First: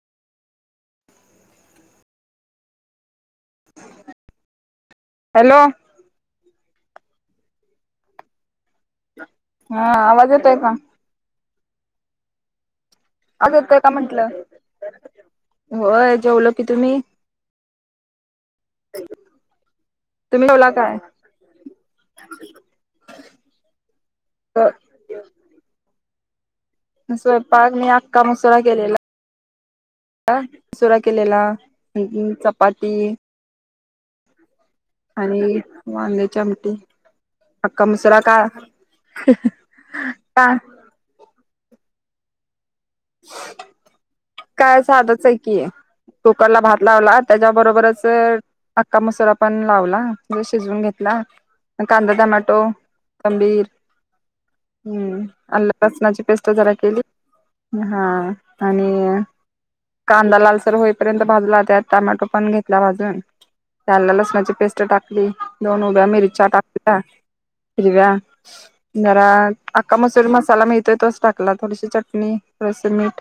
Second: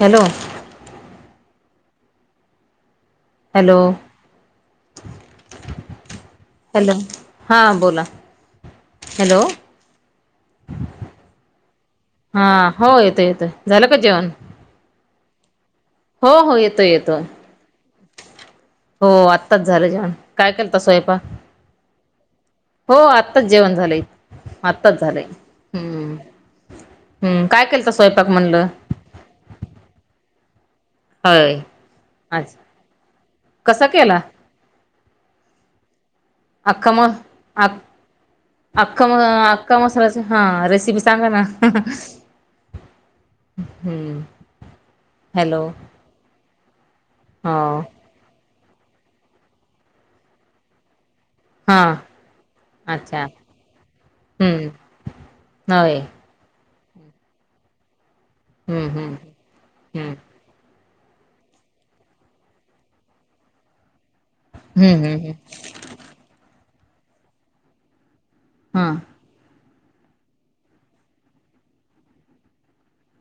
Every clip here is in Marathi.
हॅलो! हॅलो! हॅलो! हॅलो! हां बोला? हॅलो! हा आवाज येतोय का? हा हो येतोय येतोय झालं का जेवण? होय हो जेवलो हो की येतो तुम्ही? येतो हो, आत्ताच झालं जेवण तुम्ही काय जेवला केलता स्वयंपाक? हो आत्ताच जेवण झालंय, आत्ताच झालंय. हम्म हम्म काय स्वयंपाक मी केलता अख्खा स्वयंपाक मसुरा म्हणलं केलेला [inaudible] अ सुुरा केलेला, होय अच्छा चपाती कसा केला? आणि वांग्याची आमटी आ अख्खा मसुरा का आख्खा म आख्खा मसूरचा आख्खा मसूरचा का रेसिपी सांगा ना? ह ह [inaudible] काय साधचंय की हॅलो कुकरला भात लावला हो त्याच्याबरोबरच तर अख्खा मसूर पण लावला म शिजवून घेतला हां कांदा, टमाॅटो, अच्छा कोथंबीर हम्म हम, अलं होय लसनाची पेस्ट जरा केली हा हम्म हम्म आणि हम्म कांदा लालसर होय कांदा भाजला त्यात टोमॅटो पण घेतला भाजून त्याला लसना ची पेस्ट हम्म हम्म टाकली हम्म दोन हिरव्या मिरच्या टाकल्या हिरव्या हा जरा आक्का मसूरी मसाला मिळतोय तोच टाकला थोडीशी चटणी थोडसे मीठ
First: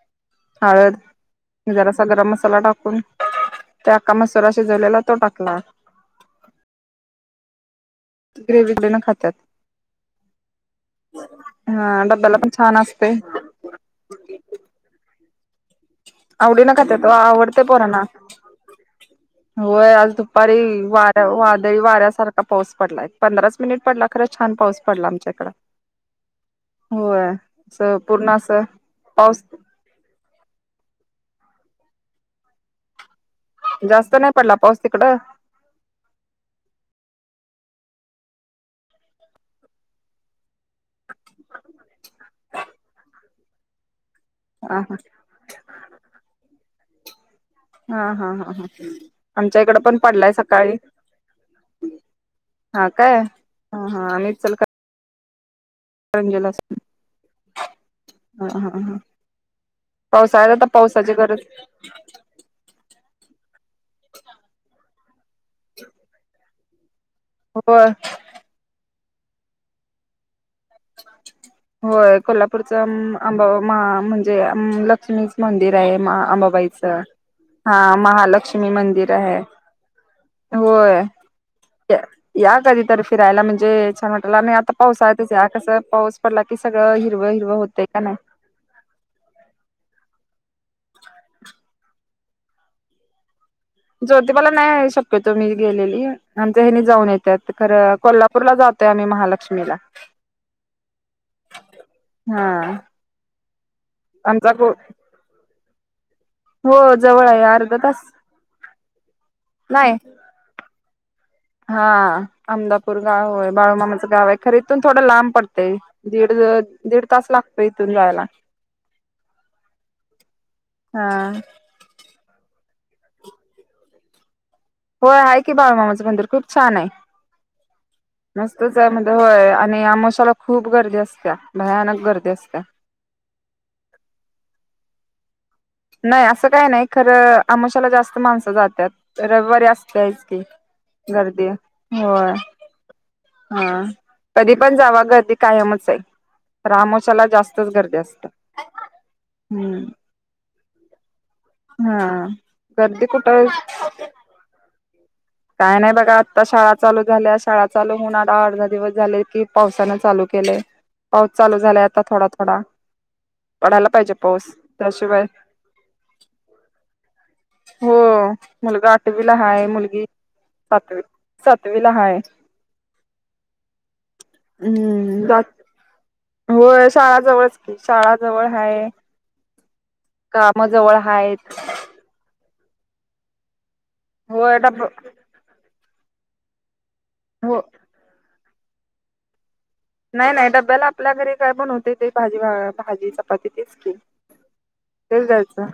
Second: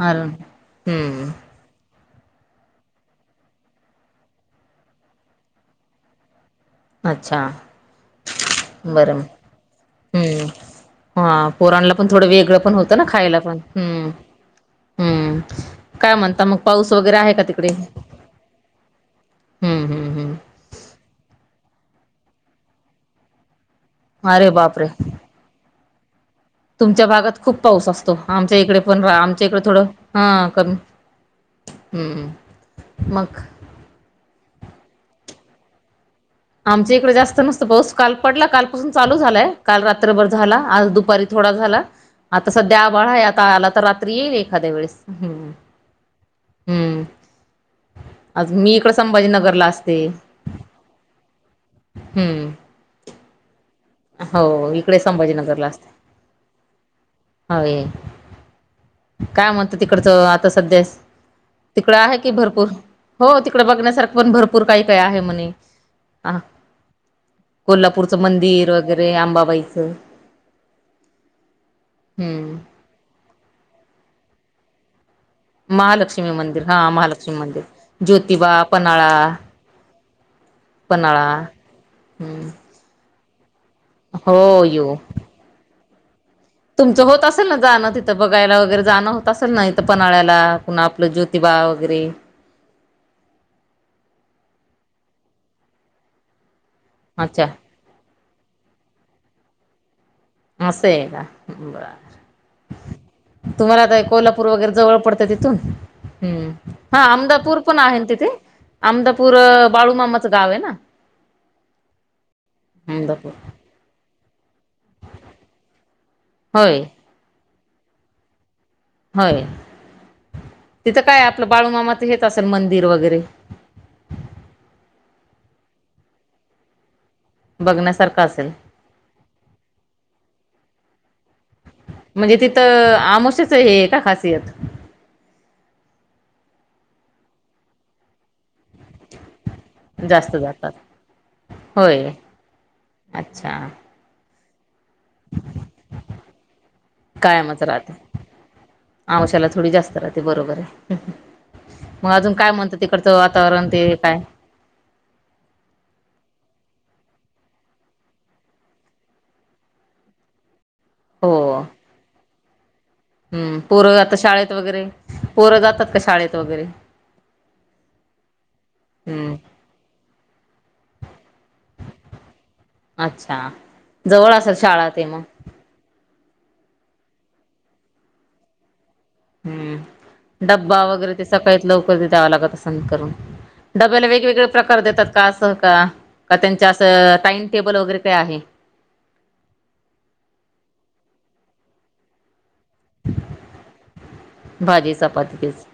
हाणा [unintelligible] हळद हम् जरासा गरम मसाला टाकून त्या अक्का मसूरा शिजवलेला तो टाकला. अच्छा! ग्रेव्ही त्यान बरं खात्यात. हम्म, हा पोरणला हा पण थोडं डब्याला वेगळं पण छान होतं ना असते खायला पण. हम्म, हम्म, काय म्हणता मग आवडीन पाऊस खात्यात वगैरे आहे का आवडते तिकडे? पोरांना हम्म होय हम्म आज हम्म दुपारी वार वादळी वाऱ्यासारखा पाऊस पडलाय, पंधराच मिनिट पडला खरंच अरे छान पाऊस बापरे पडला आमच्या इकडं. तुमच्या भागात खूप पाऊस असतो पूर्ण आमच्या असं इकडे पण पाऊस आमच्या इकडे थोडं हा कमी हम्म, मग जास्त नाही पडला पाऊस तिकडं? आमच्या इकडे जास्त नसतो पाऊस काल पडला कालपसून चालू झालाय काल रात्रभर झाला आज दुप दुपारी थोडा झाला आता सध्या आबाळा आहे आता आला तर रात्री येईल एक एखाद्या हा हा वेळेस. हम्म हा हा हा आज हा मी इकड आमच्या संभाजीनगरला इकडं पण असते. पडलाय सकाळी हम्म. हा काय. हा हा हो इकडे संभाजीनगरला असते. परंजला [unintelligible] असल होय. हा काय म्हणत तिकडचं आता पावसाळ्यात सध्यास, पावसाची गरज तिकडं आहे कि भरपूर हो तिकडे बघण्यासारखं पण भरपूर काही काय आहे म्हणे. होय कोल्हापूरचं मंदिर वगैरे आंबाबाईचं. होय, हम्म कोल्हापूरचा आंबाबा मा म्हणजे अम लक्ष्मी मंदिर आहे मा महालक्ष्मी मंदिर हा अंबाबाईचं, महालक्ष्मी मंदिर हा ज्योतिबा महालक्ष्मी पन्हाळा मंदिर आहे. होय, पन्हाळा हम्म या काधी तरी फिरायला म्हणजे छान वाटल आणि हो आता येऊ पाऊसाल्यातच या कसं पाऊस पडला की सगळं तुमचं होत हिरव असेल हिरव ना होतय जाणं का तिथं नाही? बघायला वगैरे जाणं होत असेल ना, इथ पनळ्याला पुन्हा आपलं ज्योतिबा वगैरे ज्योतीबाला नाही शक्यतो मी गेलेली आमच्या हेनि जाऊन येतात अच्छा खरं कोल्हा पूरला जातोय आम्ही महालक्ष्मीला. असंय का बर. हा तुम्हाला आता कोल्हापूर आमचा वगैरे जवळ पडतें तिथून. हम्म, हो हा जवळ आहे अमदापूर अर्धा पण आहे तास ना तिथे अमदापूर नाही बाळूमामाचं गाव आहे ना? हा अमदापूर गाव आहे. बाळूमामाचं गाव आहे. खर इथून थोडं लांब पडतय. दीड, होय दीड तास लागतो इथून जायला. होय, तिथं हा काय आपलं बाळूमामाच हेच असेल मंदिर वगैरे होय, आहे की बाळू मामाचं मंदिर खूप छान आहे. बघण्यासारखं असेल. हो आणि आमोशाला खूप गर्दी असत्या भयानक गर्दी म्हणजे असत्या तिथं अमोसेच हे का खासियत नाही असं काही नाही खरं आमशाला जास्त माणसं जातात रविवारी च जास्त की जातात गर्दी होय हो अच्छा हा कधी पण जाव गर्दी कायमच आहे रामोशाला कायमच जास्तच राहते गर्दी असते हम्म ते बरोबर आहे मग हा अजून काय म्हणत गर्दी तिकडचं कुठं वातावरण ते काय काय नाही बघा आत्ता शाळा चालू झाल्या शाळा चालू होन आा अर्धा दिवस झाले की पावसानं चालू केले पाऊस चालू हो झालाय आता थोडा थोडा हम्म पडायला पोरं पाहिजे आता पाऊस शाळेत वगैरे त्याशिवाय पोरं जातात का शाळेत वगैरे हो मुलगा हम्म आठवीला हाय मुलगी सातवी सातवीला हाय अच्छा जवळ असेल शाळा ते मग हो शाळाजवळच की शाळाजवळ आहे हम्म डब्बा वगैरे ते हायत सकाळीत लवकर ते द्यावा लागत असं करून डब्याला वेगवेगळे होय प्रकार डब देतात का असं का का त्यांच्या असं हो टाइमटेबल वगैरे काय आहे नाही नाही डब्याला आपल्या घरी काय बणवते ते भाजी भाजी चपाती तेच की भाजी तेच चपातीच द्यायचं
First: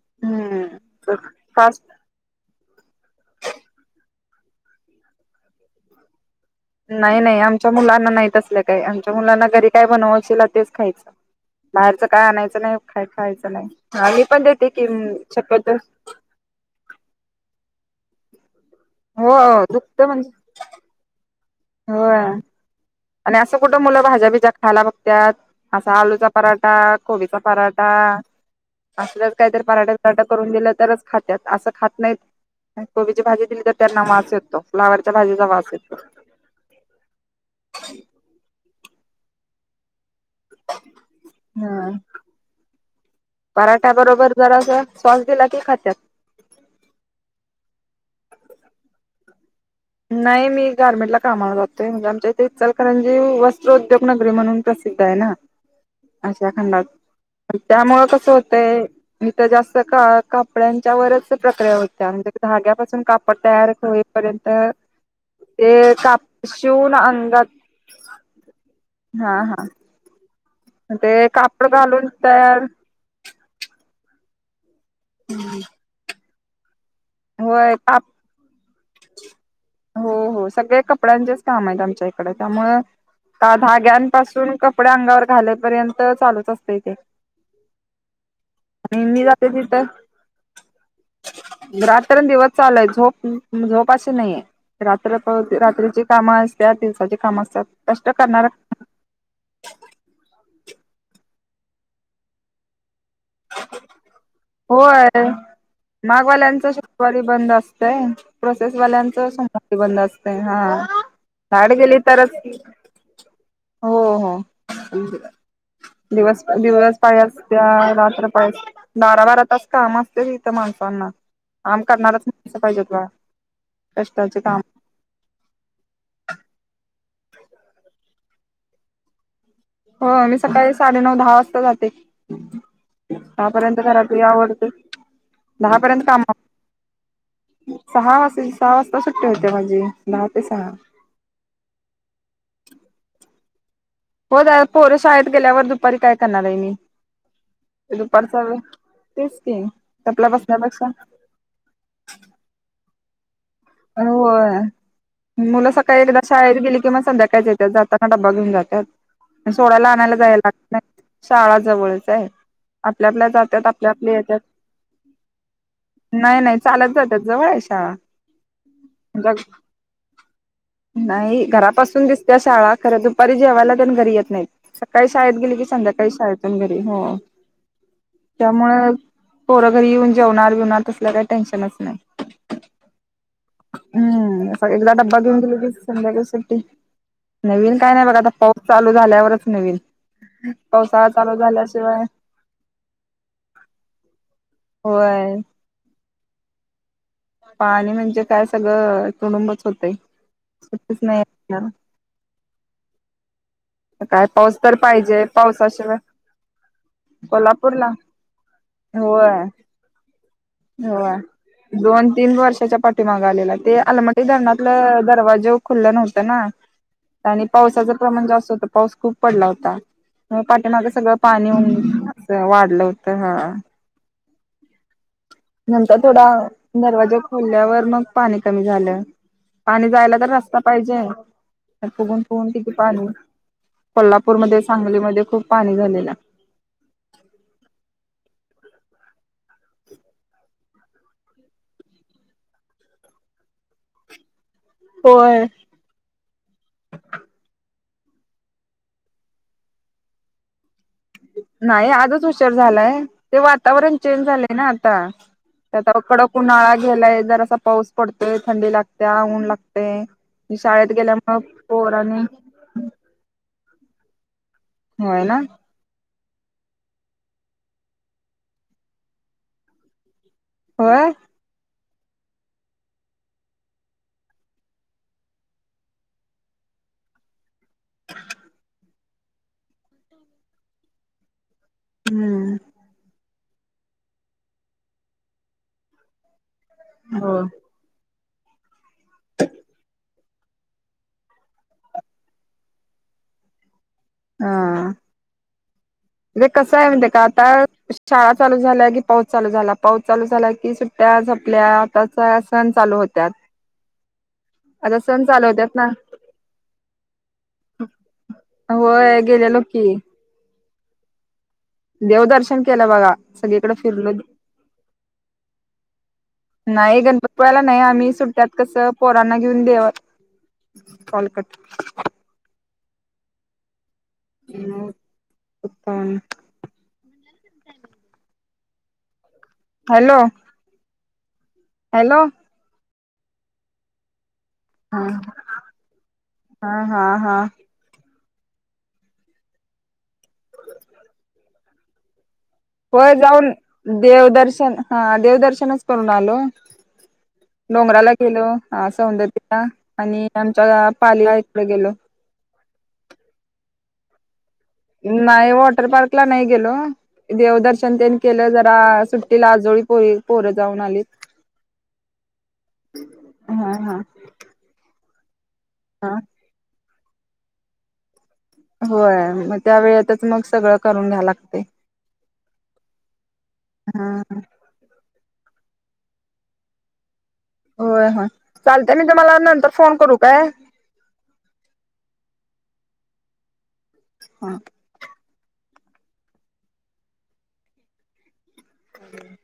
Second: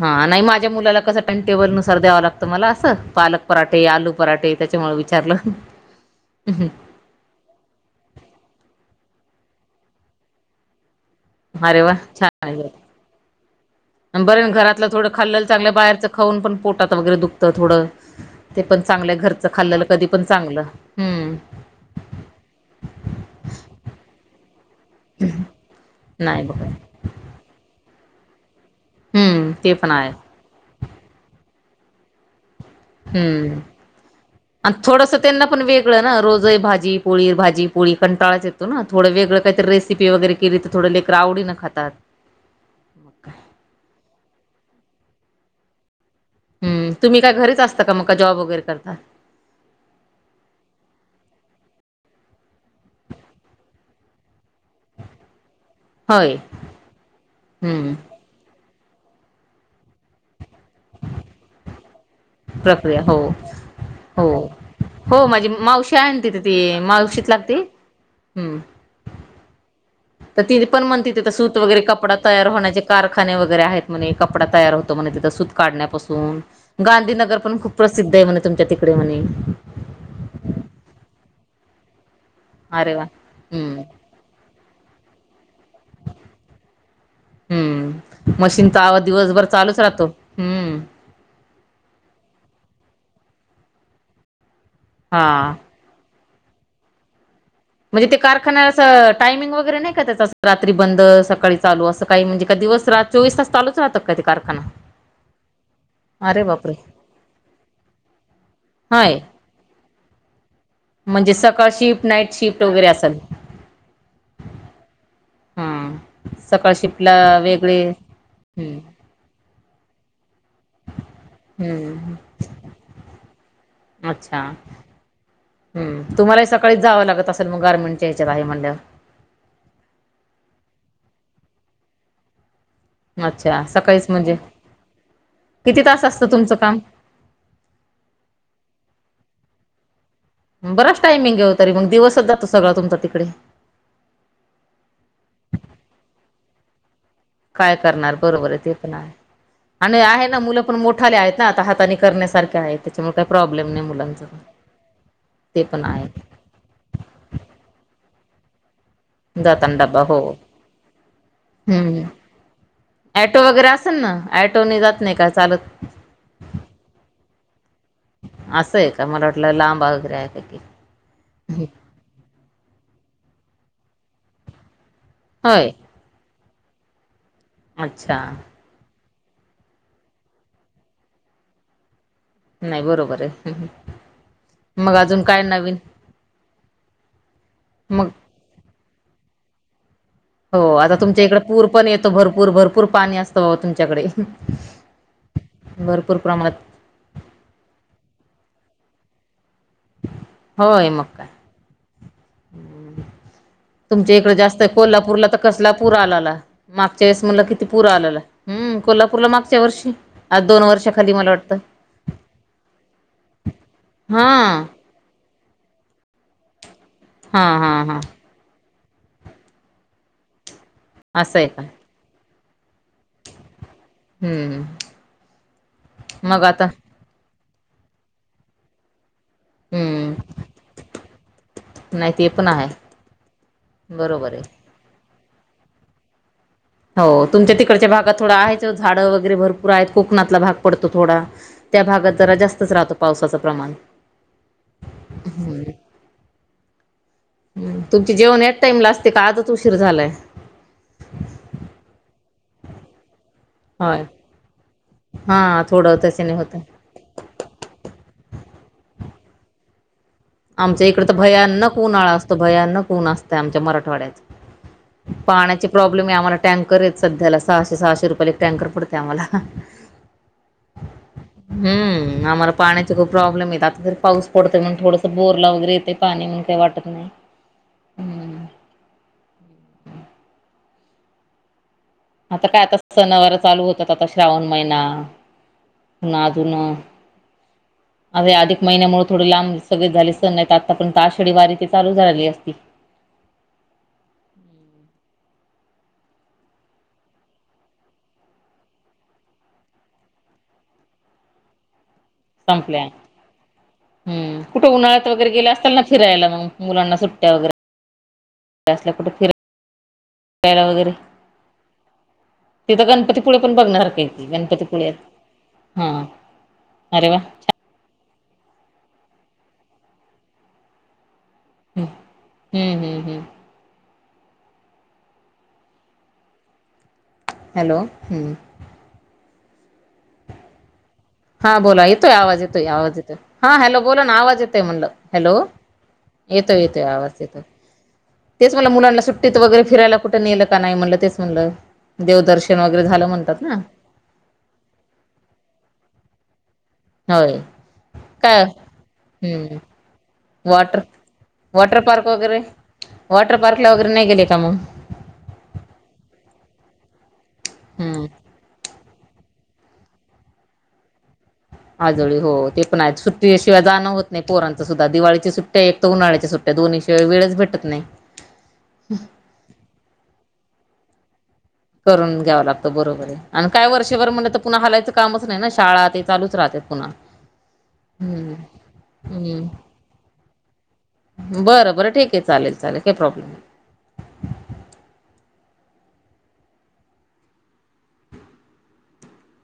हा नाही माझ्या मुलाला हम्म कस प टेबल फास्ट नुसार द्यावा लागत मला असं पालक पराठे आलू पराठे त्याच्यामुळे विचारलं नाही नाही आमच्या मुलांना नाहीत असल्या काही आमच्या मुलांना घरी काय बनवायशील तेच खायचं अरे वा बाहेरच काय छान आणायचं आहे. नाही खाय खायचं नाही मी पण बरं देते कि घरातलं थोडं खाल्लेलं शक्यत चांगलं बाहेरचं खाऊन पण पोटात वगैरे दुखतं थोडं ते पण चांगलं हो घरचं खाल्लेलं कधी पण चांगलं हम्म हो आणि असं कुठं मुलं भाज्या बिज्या खायला बघतात असा आलूचा नाही बघ पराठा कोबीचा पराठा असच हम्म काहीतरी ते पण आहे पराठेठ ून दि तरच खात असं खात नाहीत आणि कोबीची भाजी हम्म दिली तर त्यांना वास येतो आणि फ्लावरच्या थोडंसं त्यांना भाजीचा पण वास येतो वेगळं रोज भाजी पोळी भाजी पोळी कंटाळाच येतो ना थोडं वेळं काहीतरी रेसिपी वगैरे केली तर थोडं लक्रवडीं ह खातात मग काय. पराठ्या बरोबर जरा अस सवास दिला की खाच्यात हम् तुम्ही काय घरीच असता का मग का जॉब वगैरे करता नाही मी गार्मेंट ला कामाला जातोय म्हणजे आमच्या इथे चलकरंजी वस्त्र उद्योग नगरी म्हणून प्रसिद्ध आहे ना होय अशा खंडात हम्म त्यामुळ कसं होतंय मी तर जास्त का कपड्यांच्या वच प्रक्रिया होत्या म्हणजे प्रक्रिया धाग्यापासून हो कापड तयार हो होईपर्यंत हो माझी ते मावशी काप आहे तिथे ती शिवून मावशीत लागते अंगात हम्म हा हा तर ति पण म्हणतेथ ते तर सूत कापड वगैरे घालून कपडा तयार होण्याचे कारखा वगैरे आहेत म्ह कपडा तयार होतो म्हणे तिथ सूत काढण्यापासून गांधीनगर नगर पण खूप होय काप प्रसिद्ध आहे म्हणे तुमच्या तिकडे म्हणे हो हो सगळे कपड्यांचेच काम आहेत आमच्या इकडे त्यामु अरे वा का हम्म धाग्या पासून कपडे्या अंगावर घाल्यापर्यंत चालूत असते इ ते हम्म मशीन तर आवा दिवसभर चालूच राहतो हम्म रात्र दिवस चालूय झोप झोपाशी नाहीये रात्र हा रात्रीची कामं असत्याात दिवसाची कामं असतात. कष्ट म्हणजे ते करणार कारखान्यात टायमिंग वगैरे नाही का त्याचा रात्री बंद, सकाळी चालू असं काही म्हणजे का दिवस रात्र चालुच राहत का ते होय.. अरे माघवाल्यांच बापरे शुक्रवारी बंद असतंय प्रोसेसवाल्यांच हाय स बंद असत हा. म्हणजे सकाळ झाड गेली शिफ्ट तरच नाईट शिफ्ट वगैरे असेल हो हो. हा दिवस, सकाळ दिवस शिफ्टला पाळी असते वेगळे रात्रपाळी असते हम्म बारा, बारा तास काम माणसांना काम हम्म करणारच नाही पाहिजे तु कष्टाचे काम-' तुम्हाला ही सकाळी जावं लागत असेल गारमेंटच्या ह्याच्यात आहे म्हटल्यावर? हो मी सकाळी साडेनऊ, दहा वाजता जाते. अच्छा दहापर्यंत सकाळीच खराब म्हणजे आवडते किती तास दहापर्यंत असतं काम तुमचं सहा वाजे सहा वाजता सुट्टी होते माझी ते सहा बराच टायमिंग येे तरी मग दिवसच जातो सगळां तुमचा तिकडे. हो द पोर शाळेत गेल्यावर दुपारी काय करणार आहे मी. काय करणार दुपारचा बरोबर वेळ आहे ते पण आहे तेच की आणि आहे टपला ना मुलं पण बसण्यापेक्षा मोठाले आहेत ना आता हातानी करण्या सारखी सारख हाय त्याच्यामुळे प्रॉब्लेम नाही. मुलांचा होय ते मुलं पण सकाळी एकदा आहे शाळेत गेली की मग संध्याकाळीच येतात जाताना डबा घेऊन जातात. जाताना सोड्याला डबा आणायला हो जायला लागत नाही शाळा जवळच आहे. आपल्या आपल्या ऑटो जातात वगैरे आपल्या असेल ना आपल्या येतात ऑटो न जात नाही का चालत नाही, नाही चालत जातात जवळ आहे शाळा. असं आहे का मला वाटलं लांबा वगैरे आहे का की नाही घरापासून दिस दिसते शाळा पण दुपारी घरी तिने येत नाहीत सकाळी शाळेत गेली की होय संध्याकाळी काही शाळेतुन घरी अच्छा. त्यामुळे पोरं घरी येऊन जेवणार बिवणार तसल्या काही टेन्शनच नाही. नाही बरोबर आहे. हम्म एकदा मग डबा अजून घेऊन काय गेले की नवीन संध्याकाळी सुट्टी नवीन काय नाही मग बघा आता पा चालू झाल्यावरच नवीन. हो आता पावसाळा तुमच्या चालू इकडे पूर पण झाल्याशिवाय येतो भरपूर, भरपूर पाणी असतं बाबा तुमच्याकडे. होय. भरपूर प्रमाणात पाणी म्हणजे काय सगळं तुडुंबच होतय. होय सुट्टीच मग नाही काय. येणार तुमच्या काय इकडे पाऊस जास्त आहे तर पाहिजे कोल्हापूरला तर कसला पावसाशिवाय पुरा आलाला मागच्या वेळेस म्हणल किती पुर कोल्हापूरला आलेला. हम्म कोल्हापूरला होय मागच्या वर्षी आज दोन वर्षाखाली मला वाटत. माग आलेला ते आलमटी धरणातलं दरवाजे खुलं नव्हतं ना आणि हां हां पावसाचं हां प्रमाण जास्त पाऊस खूप पडला होता पाठीमाग सगळं असं आहे पाणी का वाढलं होत. तर हा हम्म नंतर थोडा मग आता दरवाजा खोल्यावर मग पाणी कमी झालं. पाणी हम्म जायला तर रस्ता पाहिजे नाही फुगून, पण फुगून आहे ते पाणी बरोबर आहे कोल्हापूरमध्ये सांगलीमध्ये खूप पाणी झालेलं. हो तुमच्या तिकडच्या भागात थोडा आहेच झाडं वगैरे भरपूर आहेत कोकणातला भाग पडतो थोडा त्या भागात जरा जास्तच राहतो पावसाचं प्रमाण होय. हम्म तुमचे जेवण ह्याच टाईम ला असते का आजच उशीर झालाय? नाही आजच उशेर झालाय ते वातावरण होय चेंज झाले. आता हा त्यात थोडं आहो त्याच्याने कडक होतं उन्हाळा ह्याला जर असा पाऊस पडतोय थंडी लागते ऊन लागते. आमच्या इकड तर भयानक उन्हाळा असतो भयानक ऊन असतं. आमच्या मराठवाड्यात होय ना पाण्याचे प्रॉब्लेम आहे आम्हाला टँकर आहेत सध्याला सहाशे सहाशे रुपयाला एक टँकर पडते आम्हाला होय. हम् आम्हाला पाण्याचे खूप प्रॉब्लेम आहेत आता तरी पाऊस पडतोय म्हणून थोडसं बोरला वगैरे येते पाणी म्हणून काही वाटत नाही. हम्म [unintelligible] आता हम्म काय आता सणावार चालू होतात आता श्रावण महिना अजून हो. अर अधिक महिन्यामुळे थोडे लांब सगळे झाले. नाही आता पण आषाढी वारी ते चालू झालेली असती. हा. हे कसं आहे म्हणते का आता शाळा चालू झाल्याय की पाऊस चालू झाला पाऊस चालू झालाय की सुट त्या आपल्या आताचा सण चालू होतात. हम् कुठे उन्हाळ्या वगैरे गेले असल ना फिरायला मग मुलांना सुट्टया वगैरे हो गेलेलो की, वय वगैरे देवदर्शन तिथं केलं बघा गणपतीपुळे पण सगळीकडे बघण्यासारखं आहे फिरलो की, गणपतीपुळे हा नाही अरे वा गपत हम्म ळला नाही आम्ही सुट्टयात कसं पोरांना घेऊन देव कॉल हम्म हम्म हम्म हम्म. म उतण [unintelligible] हॅलो हम्म हॅलो हा बोला येतोय हॅलो आवाज येतोय आवाज येतोय हा हॅलो बोला ना आवाज येतो. येतोय म्हणलं हा हॅलो येतोय येतोय हा हा आवाज येतो. हा तेच म्हणलं मुलांना सुट्टीत वगैरे फिरायला कुठ ने का नाही म्हणलं तेच म्हणलं. देवदर्शन वगैरे झालं होय म्हणतात जाऊन ना. देवदर्शन हा देवदर्शनच करून आलो. होय. डोंगराला काय गेलो हा हम्म सौंदतीला आणि वॉटर आमच्या पालीला इकडे वॉटर गेलो पार्क वगैरे वॉटर पार्क ला वगैरे नाही गेले का मग? नाही वॉटर पार्क ला नाही गेलो देवदर्शन हम्म त्यांनी केलं जरा सुट ती ला आजोळी पोरी पोरे जाऊन आलीत. आजोळी हो ते पण आहेत सुट्टीशिवाय हा जाणं हा होत नाही पोरांच सुद्धा दिवाळीची सुट्टी आहे एक तर हा उन्हाळ्याच्या सुट्टी त्या दोन्ही शिवाय वेळच भेटत नाही. होय मग त्या वेळेतच मग सगळं करून घ्याय लागतय करून घ्यावं लागतं बरोबरंय आणि काय वर्षभर हा म्हणलं तर पुन्हा हलायचं कामच नाही ना शाळा ते चालूच राहतात पुन्हा होय होय हम्म चालतय मी तुम्हाला हम्म नंतर फोन करू काय? बरं बरं ठीकय चालेल चालेल काही प्रॉब्लेम नाही हा [inaudible] हं